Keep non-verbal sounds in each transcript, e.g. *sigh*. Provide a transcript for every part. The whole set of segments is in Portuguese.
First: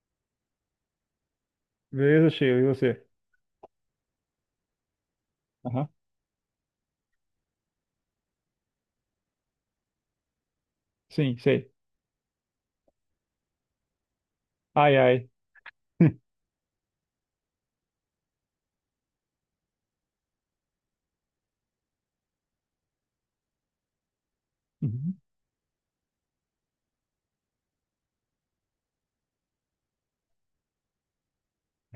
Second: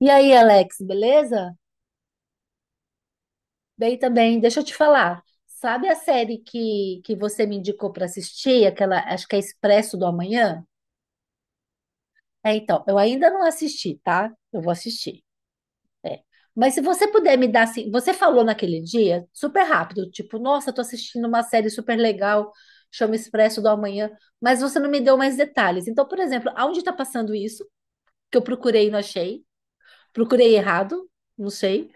E aí, Alex, beleza? Beleza, Sheila, e você? Bem também, deixa eu te falar. Sabe Aham, a série que você me indicou para assistir? Aquela, acho que é Expresso do Amanhã? sim, sei. Eu ainda não assisti, tá? Eu vou Ai, assistir. ai. É. Mas se você puder me dar assim, você falou naquele dia, super rápido, tipo, nossa, tô assistindo uma série super legal, chama Expresso do Amanhã, mas você não me Uhum. deu mais detalhes. Então, por exemplo, aonde está passando isso? Que eu procurei e não achei. Procurei errado, não sei.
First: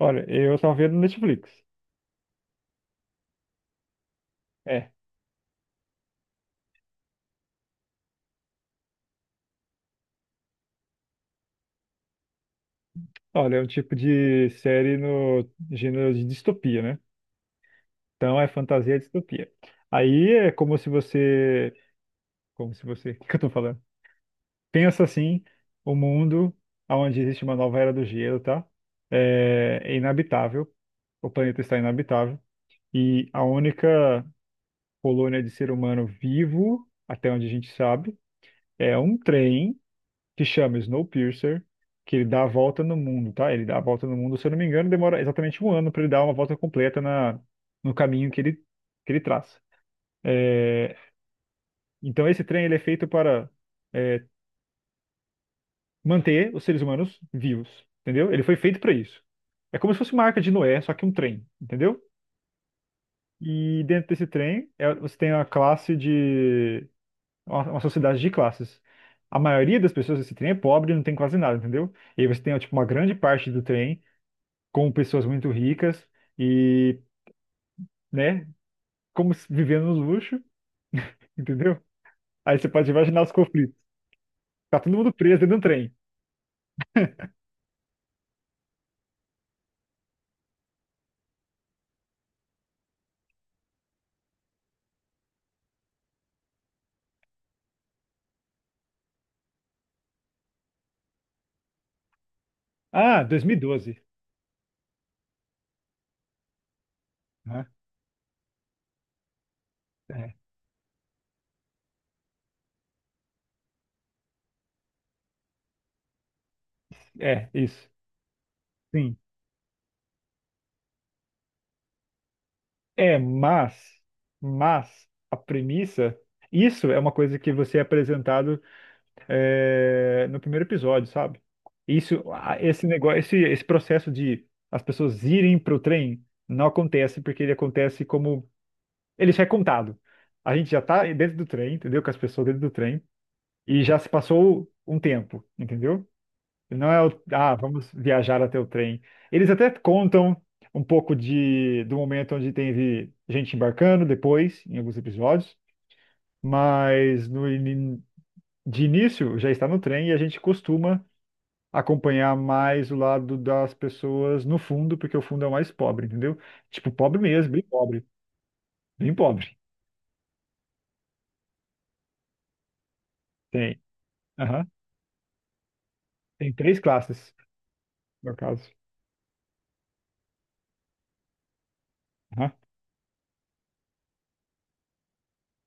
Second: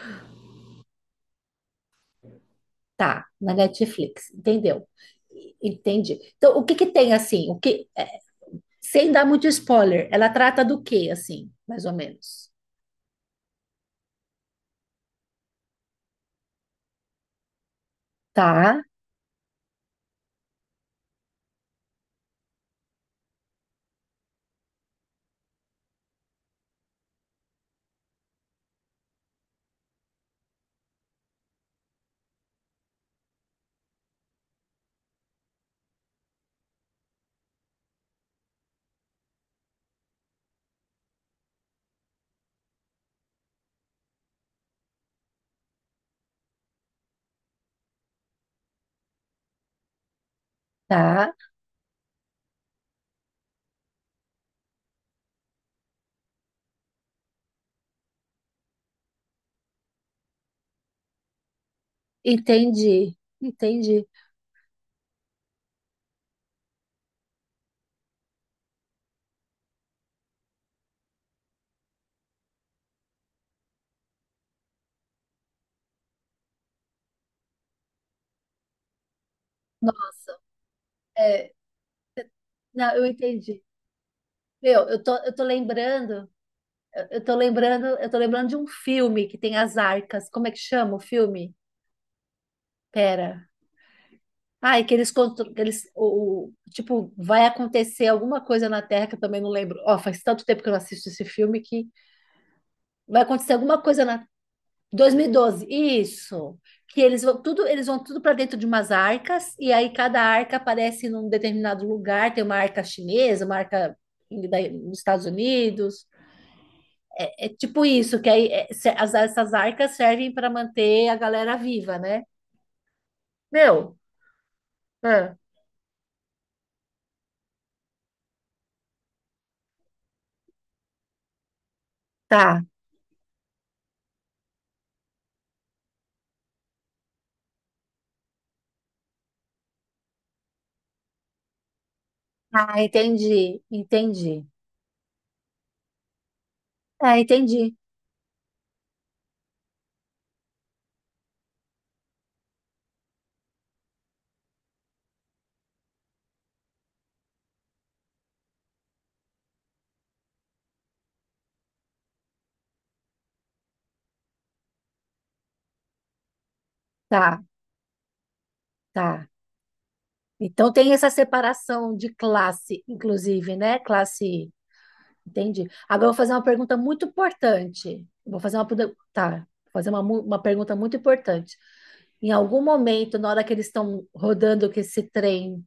Olha, eu tava vendo Netflix. Tá, na Netflix, entendeu? É. Entendi. Então, o que que tem assim? Sem dar muito spoiler, ela trata do que assim, mais ou menos? Olha, é um tipo de série no gênero de distopia, né? Então é Tá, fantasia e distopia. Aí é como se você. Como se você. *laughs* O que que eu tô falando? Pensa assim: o mundo onde existe uma nova era do gelo, tá? É inabitável. O planeta está inabitável. E a única colônia de ser humano vivo, até onde a gente sabe, é um trem, que chama Snowpiercer, que ele dá a volta no mundo, tá? Ele dá a volta no mundo, se eu não me engano, demora exatamente um ano para ele dar uma volta completa no caminho que ele traça. É, tá. então esse trem ele é feito para é, manter os seres humanos vivos, entendeu? Ele foi feito para isso. É como se fosse uma arca de Noé, só que um trem, entendeu? Entendi, E entendi. dentro desse trem você tem uma classe de uma sociedade de classes. A maioria das pessoas desse trem é pobre, e não tem quase nada, entendeu? E aí você tem tipo uma grande parte do trem com pessoas muito ricas e, né, como se- vivendo no Nossa, luxo, é, entendeu? Aí você pode não, eu imaginar os entendi. conflitos. Tá Meu, todo mundo preso dentro do trem. Eu tô lembrando de um filme que tem as arcas. Como é que chama o filme? Pera. Ai, que tipo, vai acontecer alguma coisa na Terra que eu também não lembro. Ó, faz tanto tempo que eu não assisto esse filme que vai Ah, acontecer alguma 2012, coisa na 2012? Isso. Que né? eles vão tudo para dentro de umas arcas e aí cada É, arca aparece num determinado lugar, tem uma arca chinesa, uma arca dos Estados Unidos. É é, tipo isso. isso, que aí é, se- as- Sim. essas arcas servem para manter a galera viva, né? É, mas, Meu, mas ah, a premissa, isso é uma coisa que você é apresentado, no primeiro episódio, sabe? Isso, ah, tá. esse negócio, esse processo de as pessoas irem pro trem não acontece, porque ele acontece como. Ele já é contado. A gente já tá dentro do trem, entendeu? Com as pessoas dentro do Ah, trem. entendi, E já se entendi. passou um tempo, entendeu? Não é Ah, o, ah, entendi. vamos viajar até o trem. Eles até contam um pouco do momento onde teve gente embarcando depois, em alguns episódios. Mas no, ini- de início já está no trem, e a gente costuma acompanhar mais o lado das pessoas no fundo, porque o fundo é o mais pobre, entendeu? Tipo, pobre Tá, mesmo, bem pobre, bem tá. pobre. Então tem essa separação de classe, inclusive, né? Tem. Classe. Aham. Entendi. Agora eu vou fazer uma Tem pergunta três muito classes, importante. no caso. Vou fazer uma, uma pergunta muito importante. Em Aham. algum momento, na hora que eles estão rodando com esse trem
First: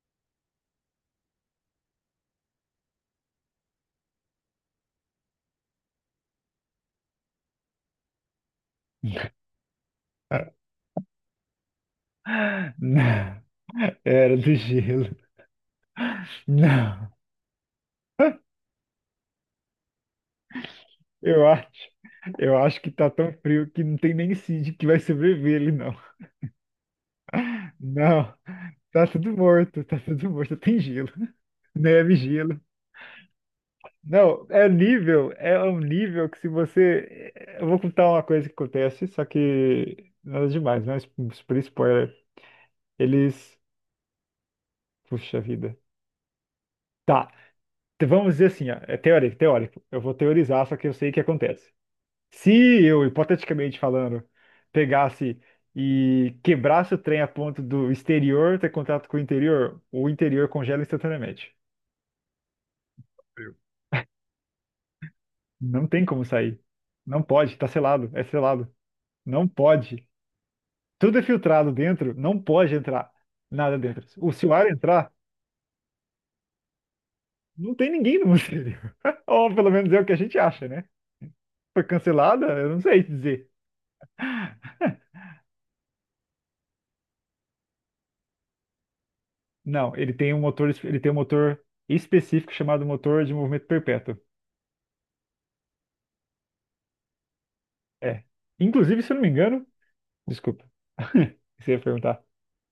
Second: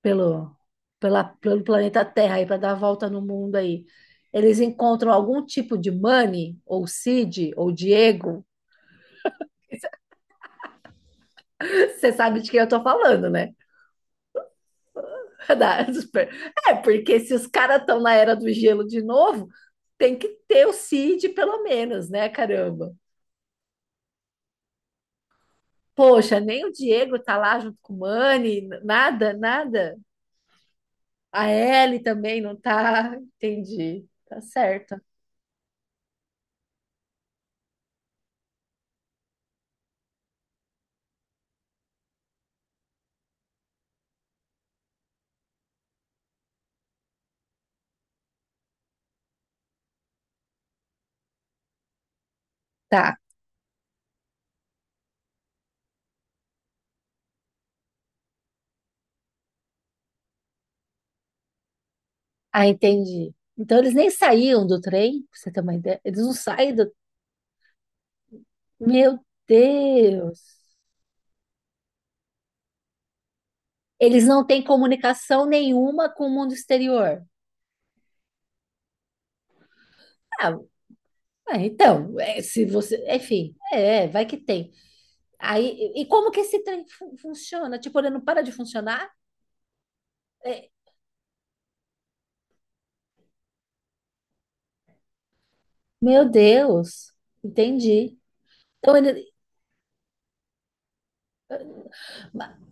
pelo, pelo planeta Terra aí para dar a volta no mundo aí, eles encontram algum tipo de Manny ou Cid, ou Diego? *laughs* Você sabe de quem eu tô falando, Não, né? era do gelo. *laughs* Da- é, Não, porque se os caras estão na era do gelo de novo, tem que ter o Cid eu pelo acho, menos, né? eu acho que Caramba. tá tão frio que não tem nem Cid que vai sobreviver ele, não. Poxa, nem o Diego tá lá junto com o Não, Mani, nada, nada. tá tudo morto, tem gelo. A Ellie Neve, também não gelo. tá. Entendi. Tá Não, certo. É um nível que se você. Eu vou contar uma coisa que acontece, só que nada demais, né? Super spoiler. Eles. Puxa vida. Tá, então vamos dizer assim, ó, é teórico, teórico. Eu vou teorizar, só que eu sei o que acontece. Se eu, Tá. hipoteticamente falando, pegasse e quebrasse o trem a ponto do exterior ter contato com o interior congela instantaneamente. Ah, entendi. Frio. Então eles nem saíam do trem, pra você ter uma Não ideia. tem Eles como não sair. saem do. Não pode, tá selado, é selado. Meu Não pode. Deus! Tudo é filtrado dentro, não pode entrar nada dentro. Eles não Se o têm ar entrar, comunicação nenhuma com o mundo exterior. não tem ninguém no exterior. *laughs* Ou pelo menos é o que a gente Ah, acha, né? Foi cancelada? se Eu não você. sei dizer. Enfim, vai que tem. Aí, e como que esse trem funciona? Tipo, ele não para de funcionar? Não, ele tem um É, motor, ele tem um motor específico chamado motor de movimento perpétuo. meu Deus, entendi. É. Então, Inclusive, se eu não me engano. Desculpa. *laughs* Você ia perguntar.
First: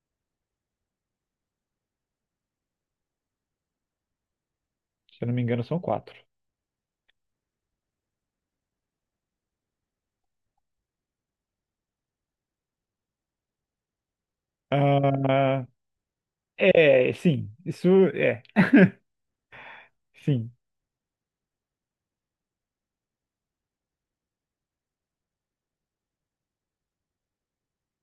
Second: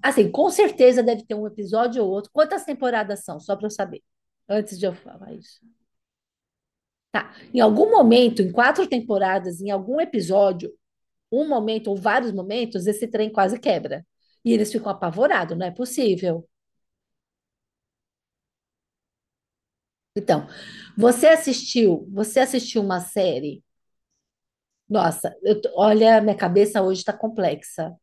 assim, com certeza deve ter um episódio ou outro. Quantas temporadas são? Só para eu saber. Antes de eu Se eu falar não me isso. engano, são quatro. Tá. Em algum momento, em quatro temporadas, em algum episódio, um momento ou vários momentos, esse trem quase quebra. E eles ficam apavorados, não Ah, é possível. é, sim. Isso é. Então, Sim. Você assistiu uma série. Nossa, eu tô- olha, minha cabeça hoje está complexa.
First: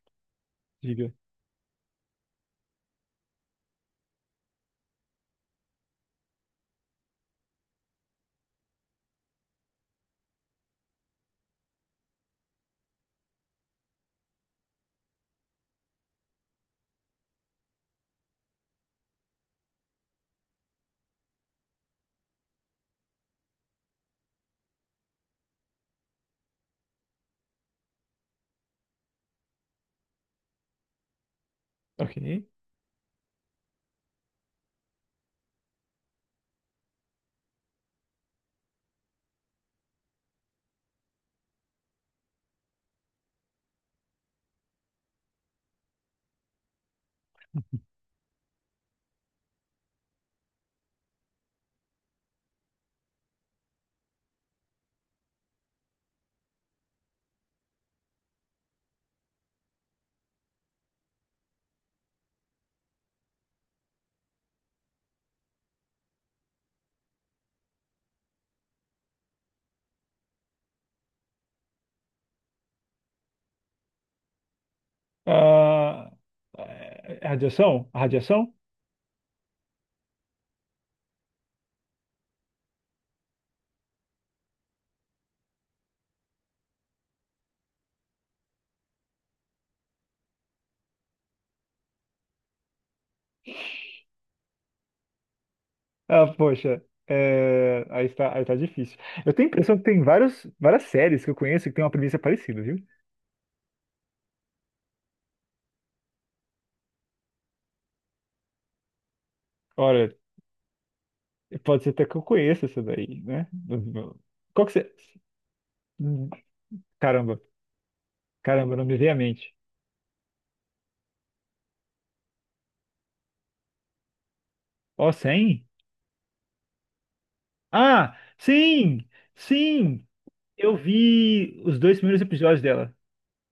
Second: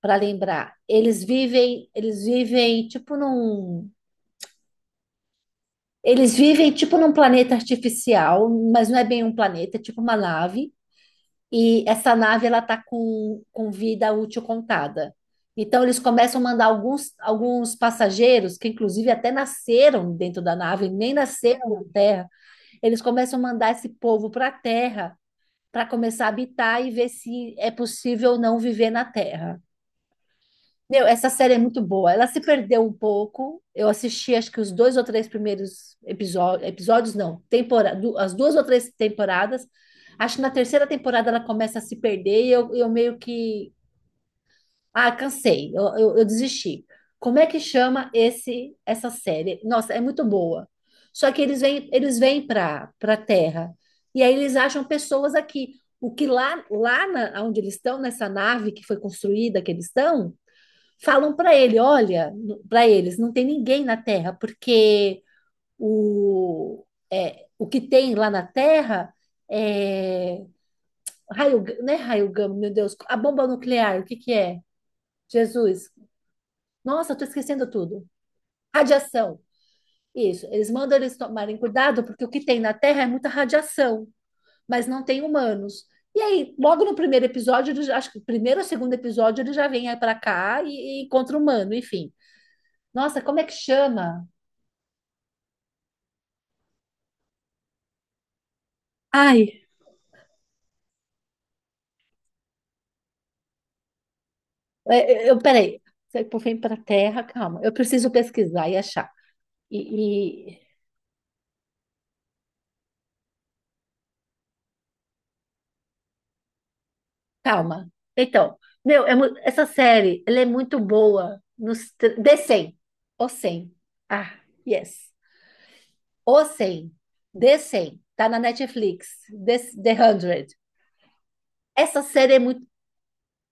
Para lembrar, Diga. Eles vivem tipo num planeta artificial, mas não é bem um planeta, é tipo uma nave. E essa nave ela tá com vida útil contada. Então eles começam a mandar alguns passageiros, que inclusive até nasceram dentro da nave, nem nasceram na Terra. Eles começam a mandar esse povo para a Terra para começar a habitar e ver se é possível ou não viver na Terra. Meu, essa série é muito boa. Ela se Ok. perdeu um pouco. Eu assisti, acho que os dois ou três primeiros episódios, episódios não, temporada, as duas ou três temporadas. Acho que na terceira temporada ela começa a se perder e eu meio que, ah, cansei, eu desisti. Como é que chama esse essa série? Nossa, é muito boa. Só que eles vêm para Terra e aí eles acham pessoas aqui. O que lá na, onde eles estão nessa nave que foi construída que eles estão falam para ele, olha, para eles, não tem ninguém na Terra, porque o, o que tem lá na Terra é raio, não é raio gama, meu Deus, a bomba nuclear, o que que é? Jesus. Ah, Nossa, eu é, tô esquecendo radiação? A tudo. radiação? Radiação. Isso, eles mandam eles tomarem cuidado porque o que tem na Terra é muita radiação, mas não tem humanos. E aí, logo no primeiro episódio, acho que o primeiro ou segundo episódio, ele já vem para cá e encontra humano, enfim. Nossa, como é que chama? Ah, poxa, aí está, aí tá difícil. Eu Ai, tenho a impressão que tem várias séries que eu conheço que tem uma premissa parecida, viu? é, peraí. Você vem para a Terra, calma. Eu preciso pesquisar e achar. Olha, E, e- pode ser até que eu conheça essa daí, né? Qual que você. hum, Caramba. calma. Então, Caramba, não me meu, veio à mente. essa série, ela é muito boa nos tr- The 100. O 100. Ah, yes. Ó, 100? O 100. The, 100. Ah, Tá na sim, Netflix. Sim. The 100. Eu vi os dois Essa primeiros série é episódios muito dela.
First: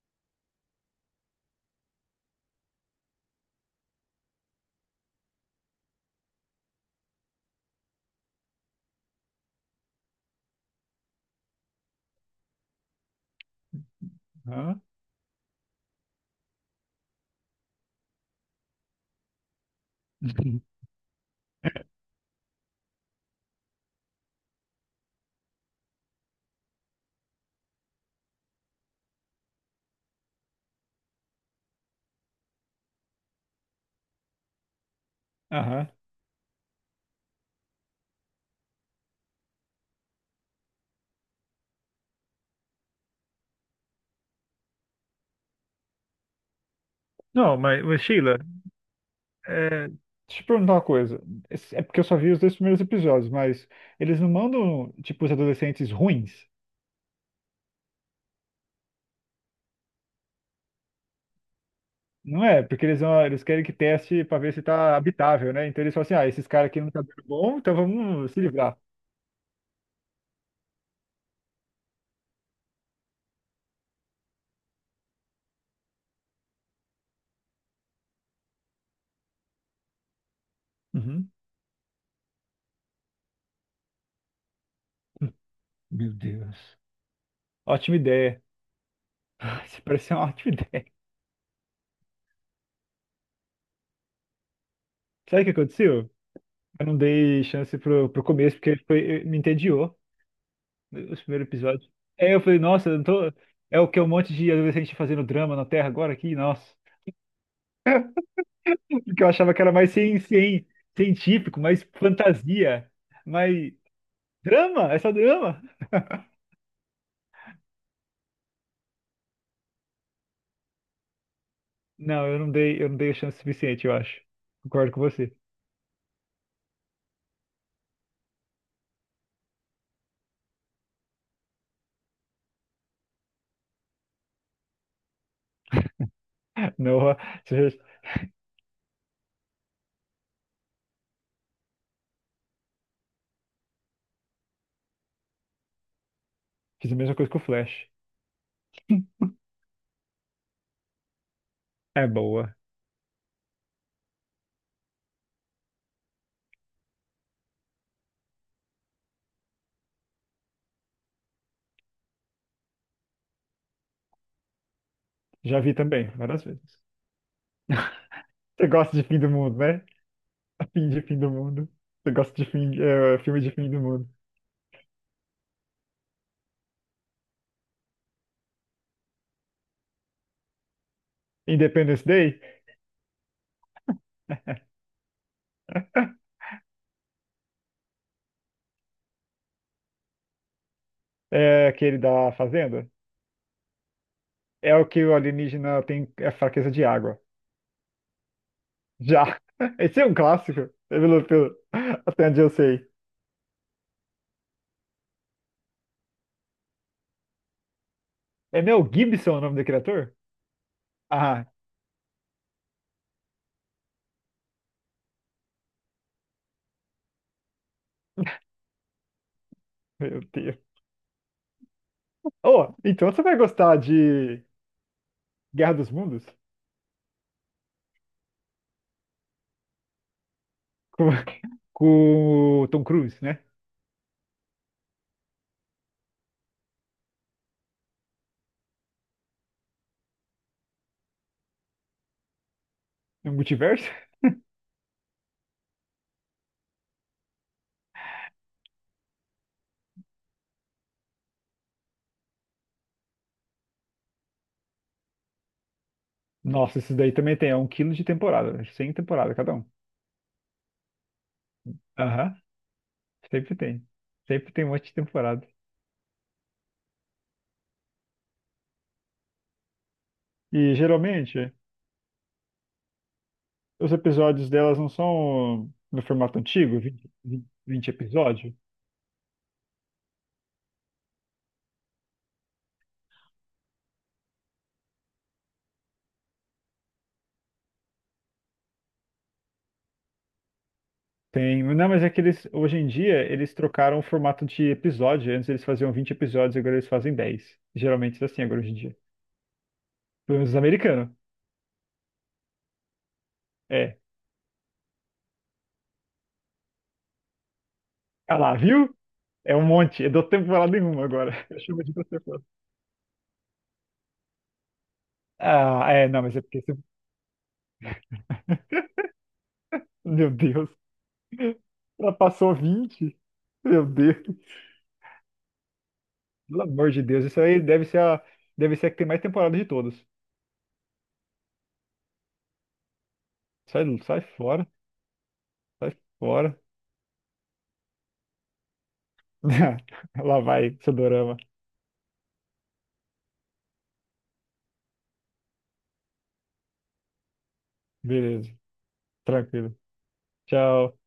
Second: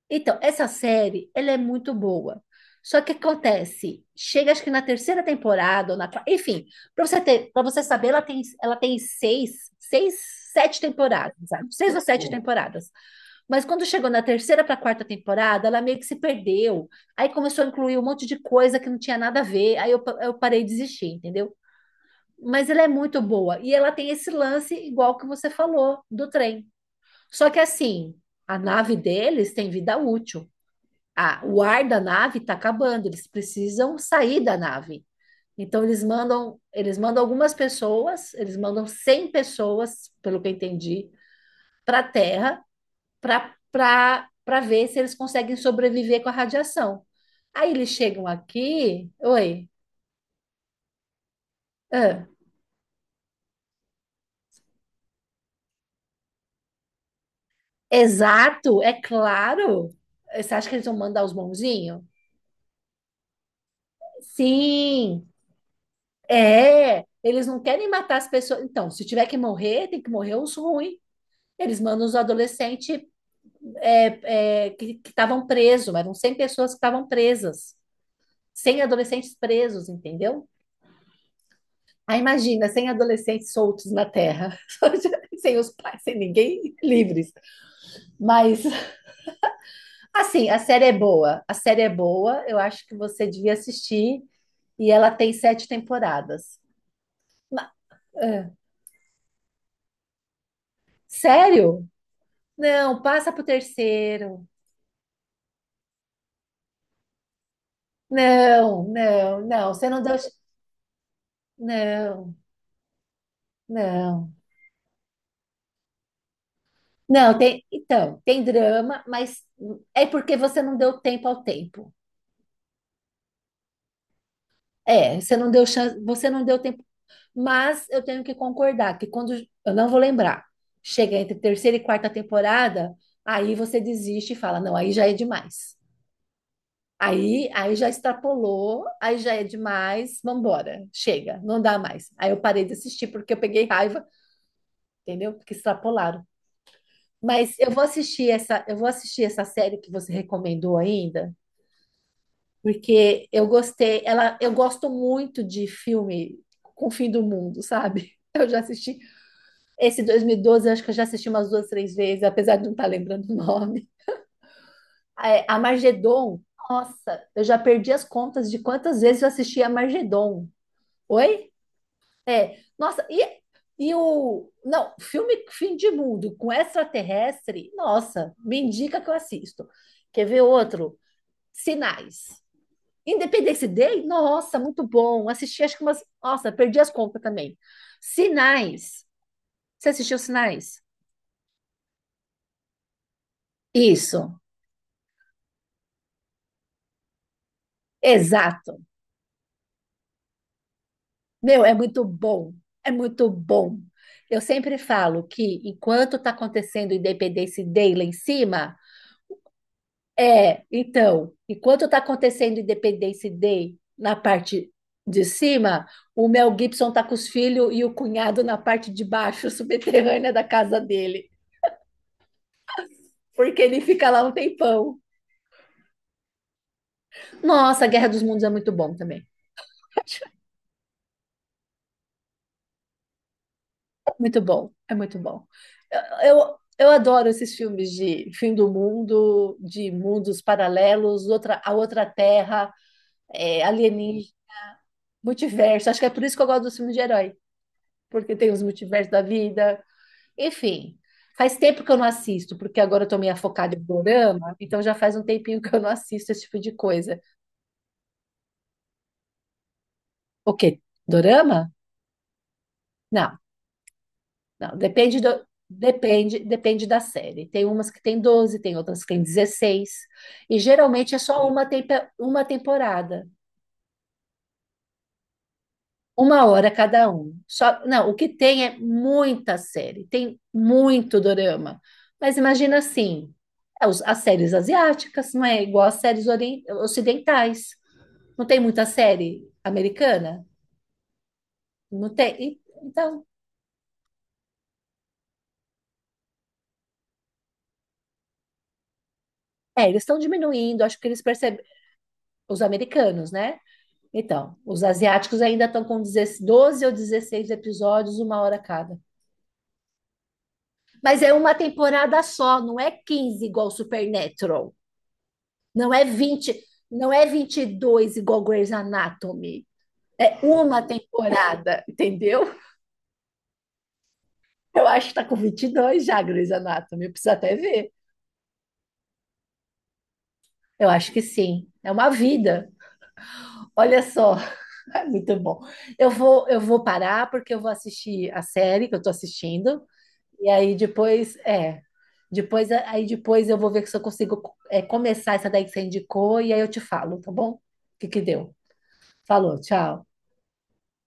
Então, essa série, ela é muito boa. Só que acontece, chega acho que na terceira temporada, ou na, enfim, para você ter, para você saber, ela tem seis, sete temporadas, sabe? Seis ou sete temporadas. Mas quando chegou na terceira para Aham. quarta temporada, ela meio que se perdeu. Aí começou a incluir um monte de coisa que não tinha nada a ver. Aí eu parei de *laughs* desistir, entendeu? Mas ela é muito boa. E ela tem esse lance igual que você falou, do trem. Só que assim, a nave deles tem vida útil. Ah, o ar da nave está acabando, eles precisam sair da nave. Então Aham. Eles mandam algumas pessoas, eles mandam 100 pessoas, pelo que eu entendi, para a Terra para ver se eles conseguem sobreviver com a radiação. Não, Aí mas, eles mas chegam Sheila, aqui, oi, deixa eu te perguntar uma coisa. É porque eu só ah, vi os dois primeiros episódios, mas eles não mandam, tipo, os adolescentes ruins, exato, é claro. Você acha que eles vão mandar os bonzinhos? não é? Porque eles querem que teste pra ver se tá Sim, habitável, né? Então eles falam assim, ah, esses caras aqui não tá é. dando Eles bom, não então querem matar as vamos se pessoas. livrar. Então, se tiver que morrer, tem que morrer os ruins. Eles mandam os adolescentes que estavam presos, eram 100 pessoas que estavam presas, 100 adolescentes presos, entendeu? Uhum. Aí imagina, 100 adolescentes soltos na Terra, *laughs* sem os pais, Meu sem ninguém, Deus. livres. Ótima ideia. Mas, *laughs* Isso parece uma assim, ótima a série ideia. é boa, a série é boa, eu acho que você devia assistir, e ela tem Sabe o que sete aconteceu? temporadas. Eu não dei Ma- chance pro ah, começo, porque foi, me entediou, né, os primeiros Sério? episódios. É, eu falei, nossa, eu Não, não passa tô... pro é o que é um monte terceiro. de adolescente fazendo drama na Terra agora aqui? Nossa. Não, *laughs* Porque eu não, achava que era não, você mais não deu. Científico, mais Não, fantasia, mais não. drama, é só drama. Não, tem, então, tem drama, mas é porque você não deu tempo ao tempo. Não, eu não dei chance suficiente, eu acho. Concordo com É, você. você não deu chance, você não deu tempo. Mas eu tenho que concordar que quando, eu não vou lembrar, chega entre terceira e quarta temporada, aí você desiste e fala, não, aí já é demais. *laughs* Noah, você Aí já já extrapolou, aí já é demais, vambora, chega, não dá mais. Aí eu parei de assistir porque eu peguei raiva, entendeu? Porque extrapolaram. fez a mesma coisa com o Mas Flash. Eu vou assistir essa série que você recomendou ainda. É boa. Porque eu gostei, ela, eu gosto muito de filme com o fim do mundo, sabe? *laughs* Eu já assisti esse 2012, eu acho que eu já assisti umas duas, três vezes, apesar de não estar lembrando o nome. A Já vi também, Armagedon, várias vezes. nossa, eu já perdi as contas de Você gosta quantas de fim vezes eu do mundo, assisti a né? Armagedon. *laughs* Fim de fim do Oi? mundo. Você gosta de É, nossa, filme de fim do e mundo. o. Não, filme Fim de Mundo com extraterrestre, nossa, me indica que eu assisto. Quer ver outro? Independence Sinais. Day, Independência Day? Nossa, muito bom. Assisti, acho que umas. *laughs* Nossa, perdi as contas também. Sinais. Você assistiu Sinais? é aquele da fazenda, Isso, é o que o alienígena tem é fraqueza de água. exato. Já. *laughs* Esse é um clássico, Meu, é muito até onde eu bom. sei. É muito bom. Eu sempre falo que enquanto está acontecendo Independência Day lá em É cima, Mel Gibson o nome do criador? Então, Ah, enquanto está acontecendo Independência Day na parte de cima, o Mel Gibson tá com os filhos e o cunhado na parte de baixo, *laughs* meu subterrânea da Deus. casa dele, Oh, então você vai porque gostar ele fica lá um de tempão. Guerra dos Mundos? Nossa, Guerra dos Mundos é muito bom também. *laughs* Com, *laughs* com o Tom Cruise, né? Muito bom, é muito bom. Eu adoro esses filmes de fim do mundo, de mundos paralelos, outra, a outra terra, No é, multiverso? alienígena, multiverso. Acho que é por isso que eu gosto dos filmes de herói, porque tem os multiversos da vida. Enfim, faz tempo que eu não assisto, porque agora eu tô meio focada em dorama, então já faz um tempinho que eu não assisto esse tipo de Nossa, esses daí coisa. também tem. É um quilo de temporada. 100 temporadas cada um. O quê? Dorama? Aham, Não. sempre tem. Sempre tem um Não, monte de depende do, temporada. depende, depende da série. Tem umas que tem 12, tem outras que tem 16. E E geralmente é só geralmente. uma, uma temporada, Os episódios delas não são no formato uma hora antigo, cada 20 um. Só, 20 não, o que episódios? tem é muita série, tem muito dorama. Mas imagina assim, as séries asiáticas não é igual às séries ocidentais. Não tem muita série americana? Tem. Não, mas é Não que tem. eles, hoje em dia, Então, eles trocaram o formato de episódio. Antes eles faziam 20 episódios, agora eles fazem dez. Geralmente é assim agora, hoje em dia. é, eles estão Pelo menos os diminuindo, acho que americanos. eles percebem, os americanos, né? É. Então, os asiáticos ainda estão com 12 ou 16 episódios, Ah uma lá, hora viu? cada. É um monte. Eu dou tempo pra falar nenhuma Mas é agora. *laughs* uma Eu chamo de você temporada falando. só, não é 15 igual Supernatural. Ah, Não é é, não, mas é 20, porque você... não é 22 igual Grey's Anatomy. Meu É Deus. uma temporada, *laughs* Ela passou entendeu? vinte. Meu Deus. Eu acho que tá com 22 já, Grey's Pelo amor de Anatomy. Eu Deus. preciso Isso até aí deve ver. ser a que tem mais temporada de todas. Eu acho que sim. É uma vida. Sai, Olha sai só, fora. *laughs* é muito bom. Sai fora. Eu vou parar porque eu vou assistir a série que eu tô assistindo. *laughs* Lá E aí vai, depois, Sudorama. é. Depois, aí depois eu vou ver se eu consigo começar essa daí que você indicou e aí eu te falo, tá bom? O que que deu? Beleza, Falou, tranquilo. tchau. Tchau.